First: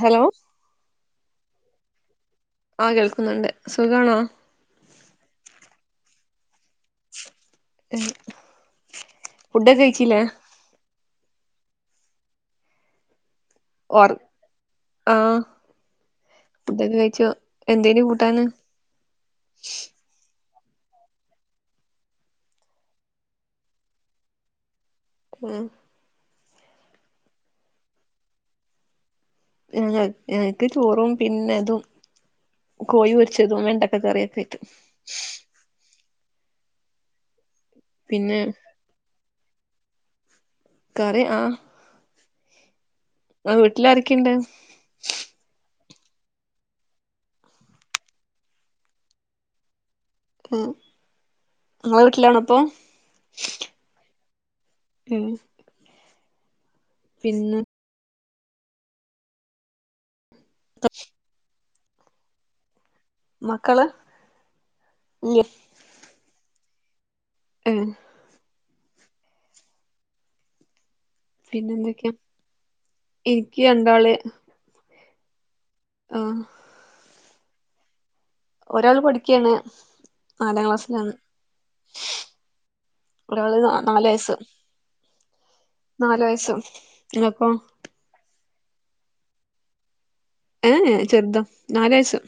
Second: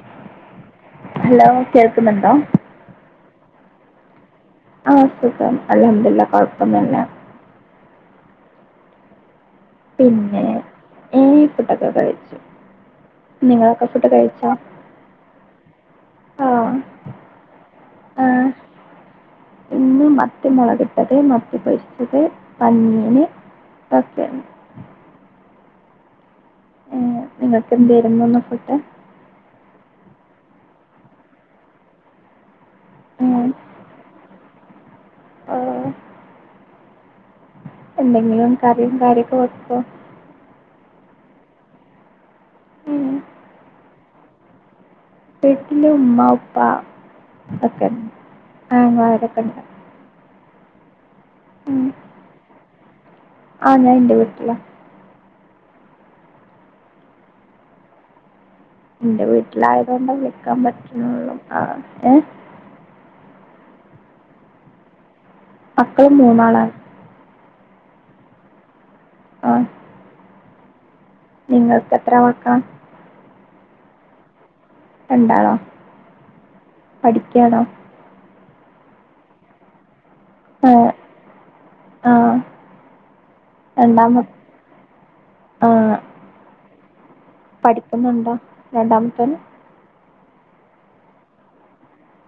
Hello hello കേൾക്കുന്നുണ്ടോ ആഹ് കേൾക്കുന്നുണ്ട് സുഖാണോ ആഹ് സുഖം അല്ലാംദുലില്ലാഹ് കൊഴപ്പൊന്നുല്ല ഏഹ് പിന്നെ ഏഹ് ഫുഡ് ഒക്കെ കഴിച്ചു നിങ്ങളൊക്കെ ഫുഡ് ഓർ കഴിച്ചോ ആ ആഹ് എന്താർന്ന് കൂട്ടാണ് ഇന്ന് മത്തി മുളക് ഇട്ടത് മത്തി പൊരിച്ചത് പഞ്ഞിമീന് ഒക്കെ ഉം ഏഹ് നിങ്ങൾക്ക് എന്തായിരുന്നു ഇന്ന് ഫുഡ് ഏഹ് ഞങ്ങൾക്ക് ചോറും പിന്നെ ഇതും കോയി പൊരിച്ചതും വെണ്ടക്ക കറിയൊക്കെ ആയിട്ട് ആഹ് പിന്നെ എന്തെങ്കിലും കറിയും കാര്യൊക്കെ വെക്കോ കറി ആഹ് ഉം ആഹ് വീട്ടിലാരൊക്കെ ഉണ്ട് വീട്ടില് ഉമ്മ ഉപ്പ ഒക്കെ ആങ്ങളമാരൊക്കെ ഉണ്ട് ഉം ഉം. നിങ്ങള് വീട്ടിലാണോ ഇപ്പൊ ആ ഞാൻ എൻ്റെ വീട്ടിലാണ് ഉം പിന്നെ എൻ്റെ വീട്ടിലായതുകൊണ്ട് വിളിക്കാൻ പറ്റനെയൊല്ലു ആഹ് ഏഹ് മക്കള് ഇല്ലേ മക്കളും മൂന്നാളായി ഏഹ് ആഹ് നിങ്ങൾക്ക് എത്ര വെക്കാം? ക്ക്‌ രണ്ടാള്. രണ്ടാളോ? ആഹ് പഠിക്കാണോ? ഒരാൾ പഠിക്കയാണ്. നാലാം ഏ ക്ലാസ്സിലാണ്. ആ ഒരാള് രണ്ടാമ നാലയസ്സ് ആ നാല് വയസും പഠിക്കുന്നുണ്ടോ രണ്ടാമത്തന്? ഏഹ് ചെറുതാ നാലയസ്,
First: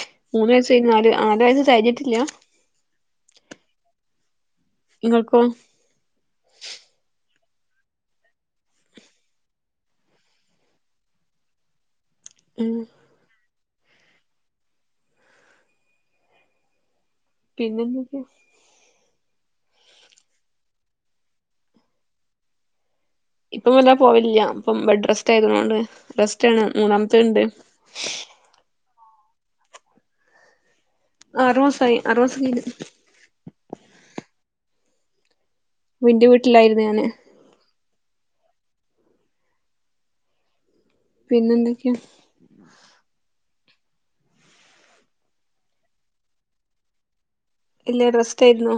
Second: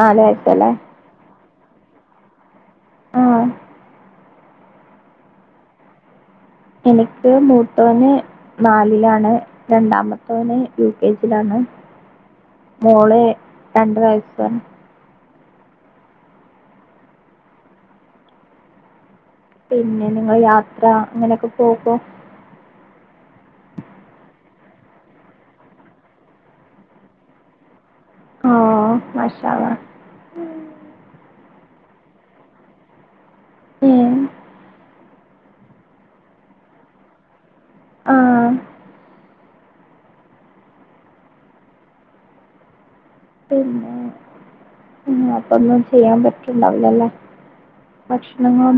നാല് വയസ്സല്ലേ മൂന്നയസ് കഴിഞ്ഞു നാല് നാലയ കഴഞ്ഞിട്ടില്ല്യാ ആഹ് നിങ്ങൾക്കോ? എനിക്ക് മൂത്തവന് നാലിലാണ്, രണ്ടാമത്തവന് യു കെ ജിലാണ്. [inaudible] മോള് രണ്ട് വയസ പിന്നെന്തൊക്കെയ? പിന്നെ നിങ്ങള് യാത്ര അങ്ങനെയൊക്കെ പോകോ? ഇപ്പം വല്ലാ പോവിലില്ല്യാ ഇപ്പം ബെഡ് റെസ്റ്റ് ആയതുകൊണ്ട് റെസ്റ്റ് ആണ് മൂന്നാമത്തെ ഉണ്ട് അഹ് മാഷാ അള്ളാ അറൂസായി ആറോസം കഴിഞ്ഞ് ഉം നിന്റെ വീട്ടിലായിരുന്നു ഞാന് ആഹ് പിന്നെ എന്തൊക്കെയാ? പിന്നെ ഉം അപ്പൊന്നും ചെയ്യാൻ പറ്റുണ്ടാവില്ലല്ലേ? ഇല്ല റസ്റ്റ് ആയിരുന്നു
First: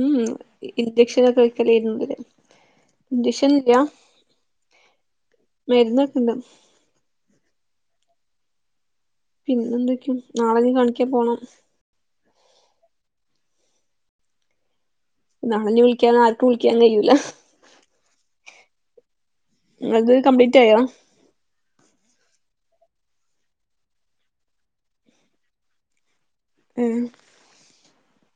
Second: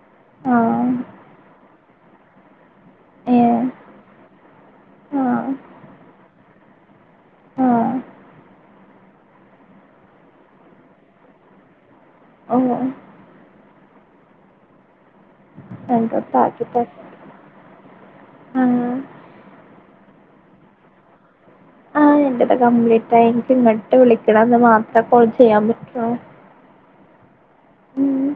മം ആ ഇൻചക്ഷനൊക്കെ വക്കലാരുന്നിന്നലെ. ഏ ഇഞ്ചഷനില്ല ആ മരുന്നൊക്കെണ്ട് ആ പിന്നെന്തൊക്കെയും നാളെ ഇനി കാണിക്കാം പോണം ഓ ഓ നാളന്നെ വിളിക്കാൻ ആർക്കും വിളിക്കാൻ കയൂല മ് കംപ്ലീറ്റ് ആയോ? ആഹ് എന്റത് കംപ്ലീറ്റ് ആയി. എനിക്ക് ഇങ്ങട്ട് വിളിക്കണം ന്ന് മാത്രം കോൾ ചെയ്യാൻ പറ്റുവോ? ഏഹ് മം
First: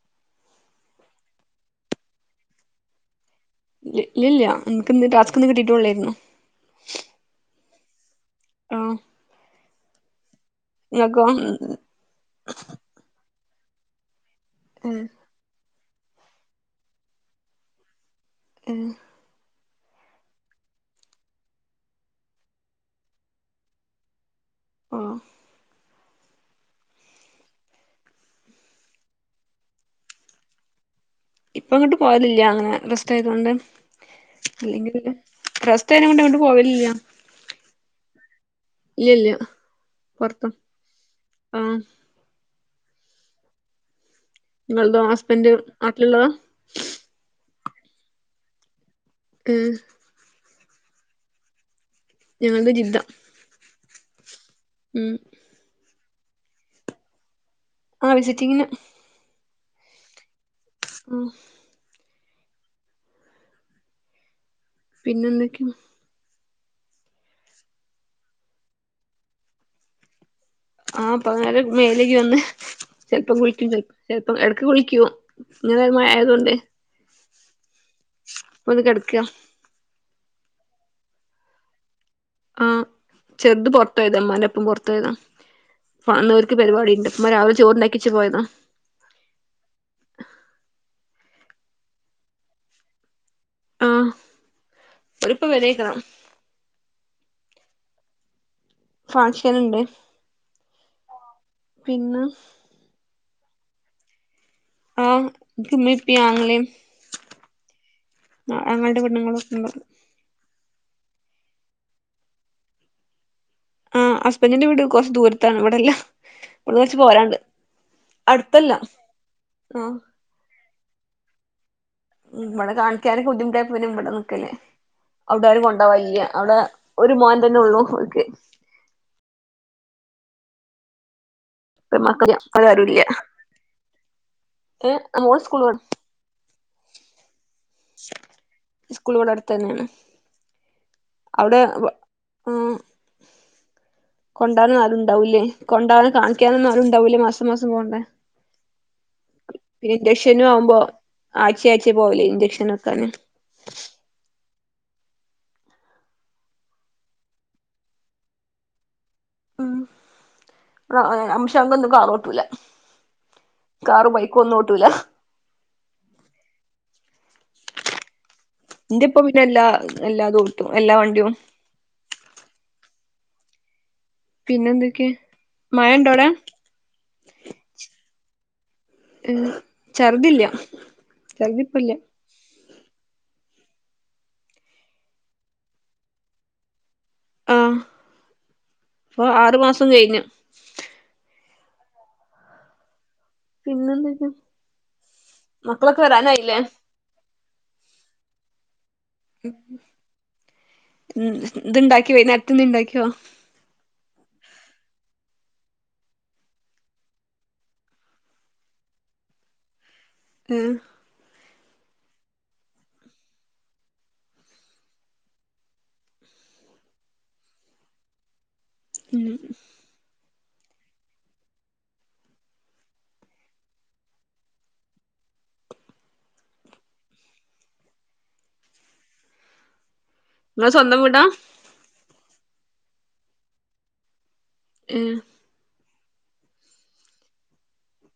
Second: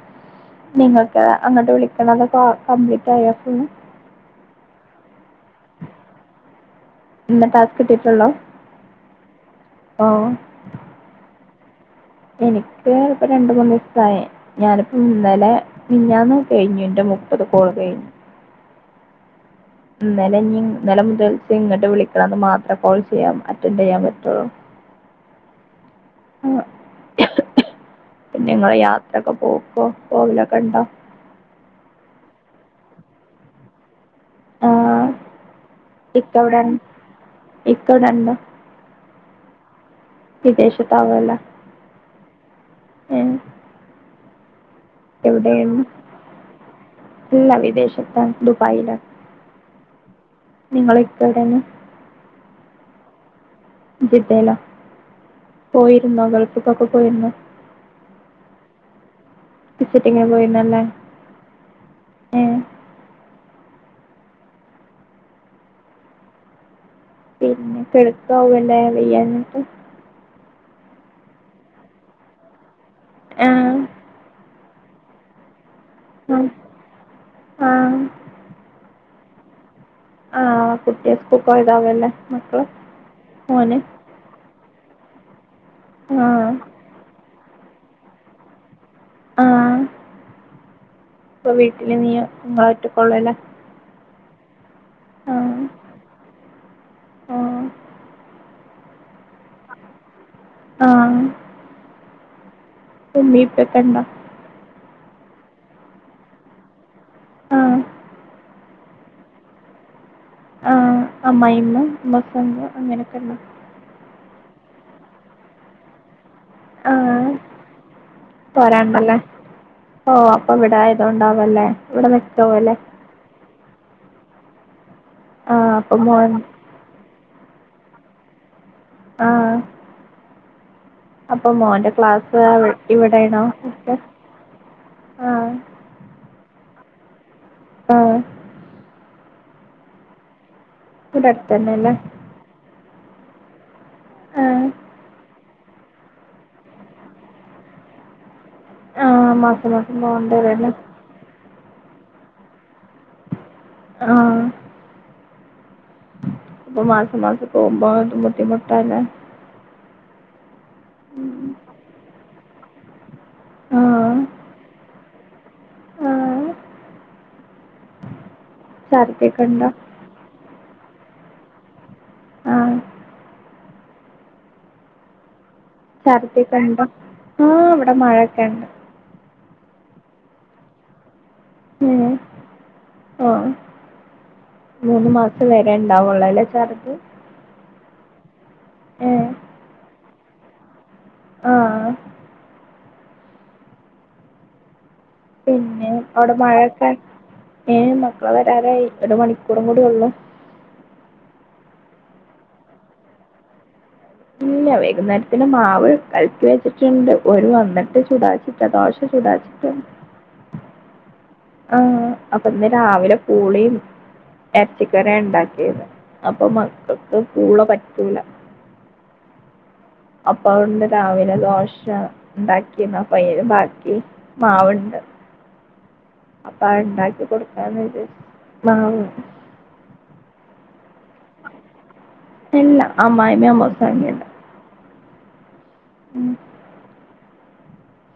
നിങ്ങൾക്ക് അങ്ങോട്ട് വിളിക്കണത് ക കംപ്ലീറ്റായോ? ഇല് ഇല്ല്യാ ഇൻക്ക്ന്ന് ടാസ്ക്ന്ന് കിട്ടിയിട്ടോള്ളായിരുന്നു ഇന്ന് ടാസ്ക് കിട്ടിയിട്ടുള്ളോ? ആഹ് ആഹ് ങ്ങക്കോ? എനിക്ക് ഇപ്പ രണ്ട് മൂന്നു ദിവസായി ഉം ഞാനിപ്പോ ഇന്നലെ നിഞ്ഞാന്ന് കഴിഞ്ഞു എന്റെ മുപ്പത് കോള് കഴിഞ്ഞു. ഏഹ് ഇന്നലെ ഇൻ ഇന്നലെ മുതൽ ഇങ്ങിട്ട് വിളിക്കണത് മാത്രേ കോൾ ചെയ്യാം അറ്റൻഡ് ചെയ്യാൻ പറ്റുള്ളൂ. ആഹ് ആഹ് പിന്നെ ഇങ്ങള് യാത്രയൊക്കെ പോക്കോ പോവലൊക്കെ ഇണ്ടോ ഇപ്പങ്ങട്ട് പോവലില്ല്യ അങ്ങനെ റെസ്റ്റായതു കൊണ്ട് അല്ലെങ്കി ആഹ് പിന്നെ റെസ്റ്റായിനെ കൊണ്ട് ഇക്ക എങ്ങോട്ടും ഇവിടെ പോവലില്ല്യ ഇക്ക ഇവിടെ ഇല്ല്യല്ല്യാ വിദേശത്താവു അല്ലാ ആഹ് ഏഹ് നിങ്ങൾടെ ഹസ്ബൻഡ് എവിടെയായിരുന്നു നാട്ടില്ള്ളതാ? ഇല്ല വിദേശത്താണ് ദുബായിലാണ് ഉം നിങ്ങള് ഇപ്പെവ്ടേണ് ഞങ്ങളത് ജിദ്ദ ജിദ്ദേലോ ഉം പോയിരുന്നോ ഗൾഫ്ക്കൊക്കെ പോയിരുന്നോ ആഹ് വിസിറ്റിങ്ങിന് വിസിറ്റിങ്ങിന് പോയിര്ന്നാ ആഹ് ഉം പിന്നെന്തൊക്കെയാ പിന്നെ കെടക്കാവു അല്ലേ വയ്യാഞ്ഞിട്ട് ആഹ് ഇപ്പ നേരെ മേല് കയ്കി വന്ന് ചെൽപ്പം കുളിക്കും ആഹ് ചെൽ ചെൽപ്പം എടക്ക് കുളിക്ക്യും ഇങ്ങനൊരു മഴയായതു ആഹ് കൊണ്ടേ ആഹ് [unintelligible] കെടക്കാ ആഹ് കുട്ടിയ സ്കൂൾ പോയതാവല്ലേ ആഹ് ചെറുത് പൊറത്തോയതാ ഉമ്മാൻ്റൊപ്പം പൊറത്തോയതാ ഫ ആഹ് അന്നിവർക്ക് പരിപാടി ഇണ്ട് ഉമ്മ രാവി ചോറ്ണ്ടാക്കി വെച്ച് പോയതാ ആഹ് ഇപ്പൊ വീട്ടില് നീയ് നിങ്ങളൊറ്റക്കൊള്ളൂല്ലേ ആഹ് ഓരിപ്പ [unintelligible] ആഹ് ഫങ്ഷന്ണ്ട് ആഹ് ആഹ് പിന്ന ഉമ്മീ ഉപ്പായൊക്കെണ്ടാ ആഹ് ഇനിക്കു ഉമ്മേം ഉപ്പേം ആങ്ങളേം ആഹ് ആഹ് ആങ്ങളെൻ്റ പെണ്ണുങ്ങളും [unintelligible] ആഹ് അമ്മായിമ്മ [unintelligible] അങ്ങനൊക്കെണ്ടാ ആഹ് ഹസ്ബൻഡിൻ്റ വീട് കൊറച്ച് ദൂരത്താണ് ഇവടല്ല ഇവടന്ന് കൊറച്ച് ആഹ് പോരാണ്ട് അടുത്തല്ല പോരാണ്ടല്ലേ ആഹ് അതൊണ്ടാവല്ലേ ഉം അവടെ കാണിക്കാനൊക്കെ ബുദ്ധിമുട്ടായപ്പൊ പിന്നെ ഇവടെ നിക്കല്ലേ അവ്ടെ ആരും ആഹ് അപ്പൊ കൊണ്ടോവാല്ല്യാ മോൻ അവടെ ഒരു മോൻ തന്നെ ഉള്ളൂ ഓർക്ക് ആഹ് അപ്പൊ മോന്റെ ക്ലാസ് മക്കള് ഇവ വേറാരുല്ല ഇവടേണോ ഒക്കെ ഏഹ് അ ഓൻ ആഹ് സ്കൂള് [unintelligible] ആഹ് സ്കൂളിവടടുത്തന്നേണ് ഇവിടെ അവടെ പ അടുത്തന്നെല്ലേ ആഹ് ആഹ് കൊണ്ടാനൊന്നാരുണ്ടാവൂലേ കൊണ്ടാനും കാണിക്ക്യാനൊന്നും ആരുണ്ടാവൂലേ മാസം മാസം പോണ്ടേ ആ, മാസം പിന്നെ മാസം പോകേണ്ടി ഇൻജക്ഷനും വരുമല്ലേ ആവുമ്പോ ആഴ്ച്ചേ ആഴ്ച്ചേ പോവലേ ഇൻജക്ഷനെട്ക്കാന് ഇപ്പൊ മാസം മാസം പോവുമ്പോ അത് ബുദ്ധിമുട്ടാല്ലേ ഉ ഉം. അംഷ അങ്ക ഒന്നും ആളോട്ടൂല്ല കാറ ബൈക്കും ഒന്നും ഓട്ടൂല ആഹ ഇന്റെ ഇപ്പ പിന്നെ ഛർദിയൊക്കെ എല്ലാ ഉണ്ടോ എല്ലാ [unintelligible] എല്ലാ വണ്ടിയും ആഹ് പിന്നെന്തൊക്കെ ഛർദിക്കെ ഉണ്ടോ ആഹ് ഇവിടെ മഴൊക്കെ ഉണ്ട് ചെറുതില്ല ഉം ആഓ മൂന്ന് മാസം വരെ ഉണ്ടാവള്ളല ചർജ ആഹ ഇപ്പൊ ആറു മാസം കഴിഞ്ഞു ആഹ പിന്നെന്തൊക്കെ പിന്നെ മക്കളൊക്കെ അവിടെ വരാനായില്ലേ മഴയൊക്കെ ഏ മക്കളെ വരാറായി ഒരു മണിക്കൂറും കൂടി ഉള്ളു മ്മ് ഇത്ണ്ടാക്കിയോ വോയി നേരത്തെന്ന ഇണ്ടാക്കിയോ ഇല്ല വൈകുന്നേരത്തിന് മാവ് കലക്കി വെച്ചിട്ടുണ്ട് ഒരു വന്നിട്ട് ചുടാച്ചിചിട്ട ദോശ ചുടാച്ചി [unintelligible] ആ ആഹ അപ്പൊ ഇന്ന് രാവിലെ പൂളേം ഇറച്ചിക്കറി ഉണ്ടാക്കിയത് അപ്പൊ മക്കക്ക് കൂള പറ്റൂല മ്മ്മ് അപ്പ കൊണ്ട് രാവിലെ ദോശ ഉണ്ടാക്കിന്ന പയ ബാക്കി മാവുണ്ട് [unintelligible] അപ്പൊ അ ഉണ്ടാക്കി കൊടുക്കാനായിത് മാവ് നി സ്വന്തം വീടാ എല്ല അമ്മായിമ അമ്മഉണ്ടാക്കിത്ത ഏ ഉ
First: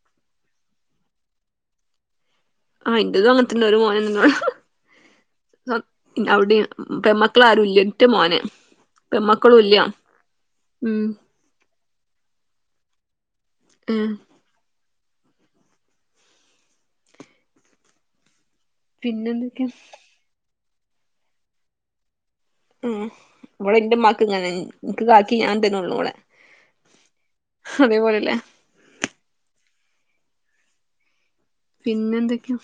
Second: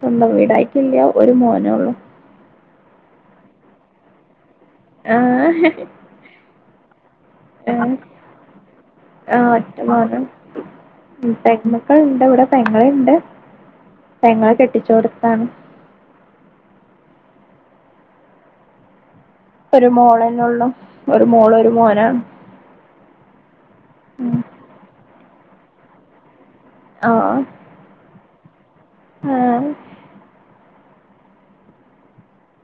സ്വന്തം വീടായിക്കില്ലയ ഒരു മോനേ ഉള്ളൂ ആഹ എന്റെതും അങ്ങനത്തെന്ന ഒരു മോനോ ആഹ പെമക്കള ആരുല്ലറ്റ മോനെ ആഹ് പെമക്കളും ഇല്ല ഒറ്റ ഉം മക്കളുണ്ട് ഇവിടെ പെങ്ങളുണ്ട് ഏഹ് പെങ്ങളെ കെട്ടിച് കൊടുത്താണ് പിന്നെന്തൊക്കെ ഒരു മോളന്നള്ള ഒരു മോളു ഒരു മോനാണ് ഉ ഇവിടെ എന്റെ മക്ക് ഉം ഇങ്ങനെ നിനക്ക് കാക്കി ഞാൻ തന്നെ ഉള്ളു ഇവിടെ അതേപോലെല്ലേ ആഹ പിന്നെ എന്തൊക്കെയാ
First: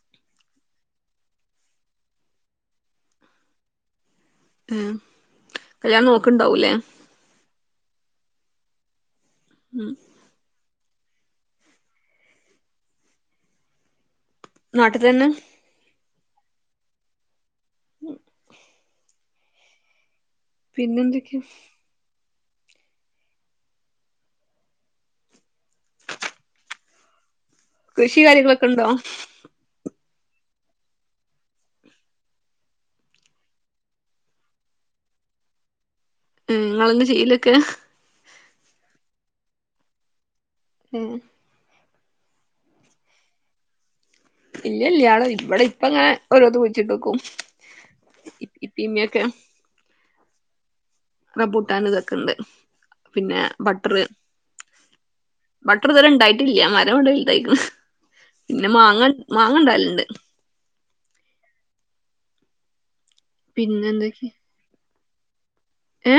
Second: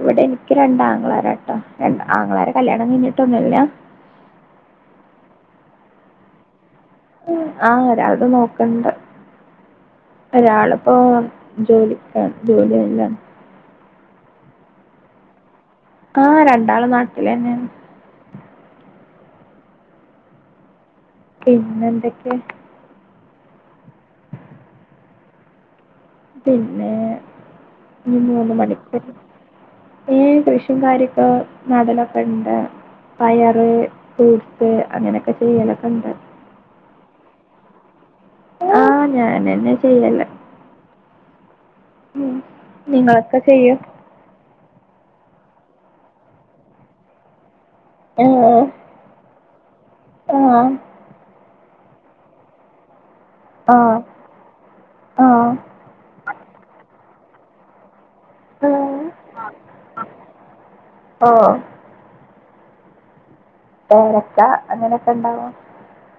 ഇവിടെ എനിക്ക് രണ്ട ആംഗങ്ങളാര കേട്ടോ ര ആങ്ങളരുടെ കല്യാണം കഴിഞ്ഞിട്ടൊന്നുംല്ല ഉ കല്യാണം നോക്കണ്ടാവുല്ലേ ഉ ആ ഒരാളുടെ നോക്കണ്ട ഉം ഒരാള് അപ്പ ജോലിക്ക ജോലിയായില്ല നാടിത്തന്നെ ആഹ രണ്ടാള് നാട്ടില തന്നെ ഉം പിന്നെന്തൊക്കെയ ഉ പിന്നെ ഇനി കൃഷി മൂന്ന് കാര്യങ്ങളൊക്കെ ഇണ്ടോ മണിക്കൂർ ഏ കൃഷും കാര്യൊക്ക നടലൊക്കെ ഇണ്ട് പയറ് ഫ്രൂട്സ് അങ്ങനെയൊക്കെ ചെയ്യലൊക്കെ ഉണ്ട് മ്മ് ങ്ങൾന്ന് ചിയിലിൽവെയ്ക്കു ആഹ് ഞാൻന്ന് ചെയ്യല്ല ഉ ഉ നിങ്ങളൊക്കെ ചെയോ ഇല്ല ഇല്ല യാള് ഇവിടെ ഇപ്പ ഇങ്ങനെ ഓരോന്ന് കുഴിച്ചിട്ടോക്കും ഇപ്പി ഇപ്പമയൊക്കെ ആ റമ്പുട്ടാൻ ഇതൊക്കെ ഉണ്ട് പിന്നെ ആ ബട്ടർ ആ ബട്ടർ ഇതുവരെ ഇണ്ടായിട്ടില്ല മരം ഇവിടെ വല്ദായിക്കണ് പിന്നെ ആ മാങ്ങ മാങ്ങണ്ടാല്ലിണ്ട് ആ പിന്നെ എന്തൊക്കെ ഏലക്ക അങ്ങനെയൊക്കെ ഉണ്ടാവോ ഏ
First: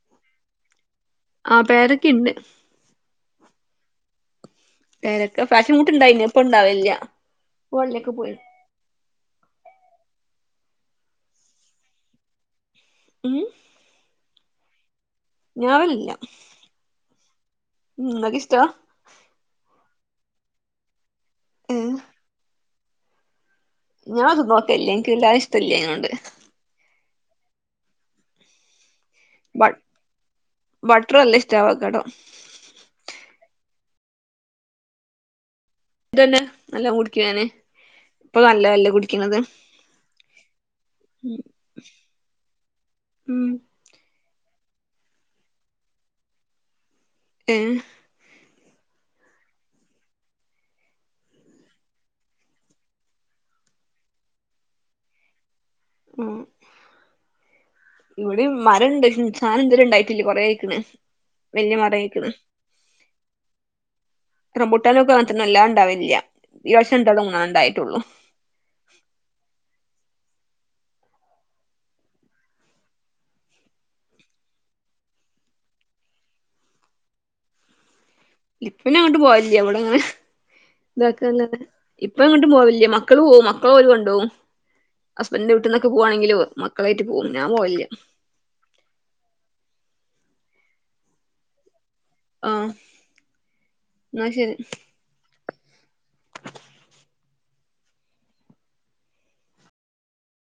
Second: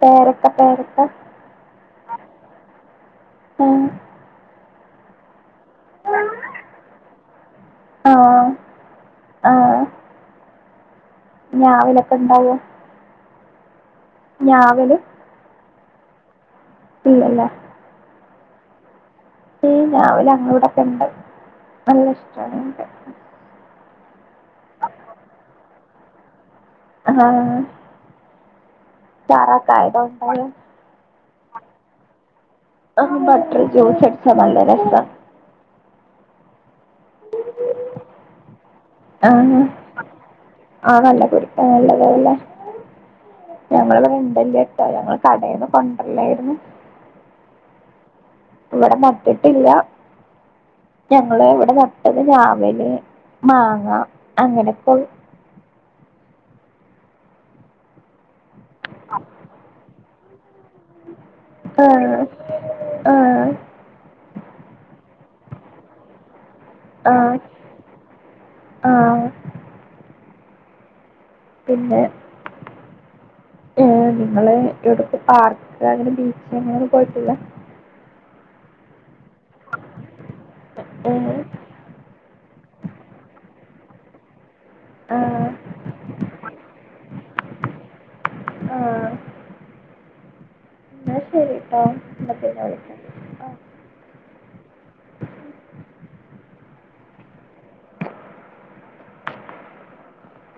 പേരക്ക പേര ആ പേരക്കിണ്ട് ഉം പേരക്ക ഫാഷൻഫ്രൂട്ട് ഇണ്ടായിന്ന് ഇപ്പണ്ടാവലില്ല വള്ളിഒക്കെ ആ പോയി ആ ഞാവലൊക്കെ ഇണ്ടാവോ ഉം ഞാവല് ഞാവലില്ല ഇല്ലല്ലേ [unintelligible] ഈ ഞാവൽ ഞങ്ങളെ ഇവിടൊക്കെ ഉണ്ട് നല്ല ഇഷ്ടമാണ് നിക്ക് ഞാ അത് നോക്കല്ല എനക്ക്ല്ലതെ ഇഷ്ട്ടല്ല ആയിക്കൊണ്ട് ആഹ തായേ കായികൾ ഉണ്ടാവേ [unintelligible] ഇത്രയും യല്ല ഇഷ്ടാ അവക്കാടോ ആ ബട്ടർ ജ്യൂസ് അടിച്ചാ നല്ല രസമാണ് ഇതന്നെ നല്ല കുടിക്കാന് ഇപ്പൊ നല്ലഅല്ലേ ആ കുടിക്കണത് ആ നല്ല കുടിക്കാൻ നല്ലതല്ലേ ഉം ഞങ്ങൾ പറ [unintelligible] ഞങ്ങൾ കടന്ന് കൊണ്ടല്ലായിരുന്നു ഏ ഇവിടെ നട്ടിട്ടില്ല ഞങ്ങള് ഇവിടെ നട്ടത് ഞാവൽ മാങ്ങ അങ്ങനെപ്പോൾ ഉം ഇവിടെ മരം ഇണ്ട് സാനം എന്തിലും ഉണ്ടായി ല് കൊറെ ആയികണ് വലിയ ആഹ് മരയിക്കണ് ആഹ് റംബൂട്ടാൻഒക്കെ അല്ലതെ ഉണ്ടാവില്ല ഈ വർഷം ആഹ് തൊടങ്ങനെണ്ടായിട്ടുള്ളൂ ആഹ് പിന്നെ [inaudible] ഏ നിങ്ങള് എട്ത്തിപ്പോ പാർക്ക് അങ്ങനെ ബീച്ച് അങ്ങനെയും പോയിട്ടില്ല ഇപ്പോഞാ എങ്ങോട്ടും പോയ ഇല്ല ഇവ്ടെങ്ങനെ ഏഹ് ദാക്കന്നലത്തെ ഇപ്പോഎങ്ങോട്ടും പോവില്ല മക്കള് പോകും ഇപ്പൊ അവര് കൊണ്ടോവും ആഹ് ഹസ്ബൻഡിന്റെ വീട്ട്ന്നൊക്കെ പോകവാണെങ്കിലും മക്കളെറ്റ് പോകവും ഞാൻ പോവില്ല എന്ന ശരി ആഇന്നാ ശരി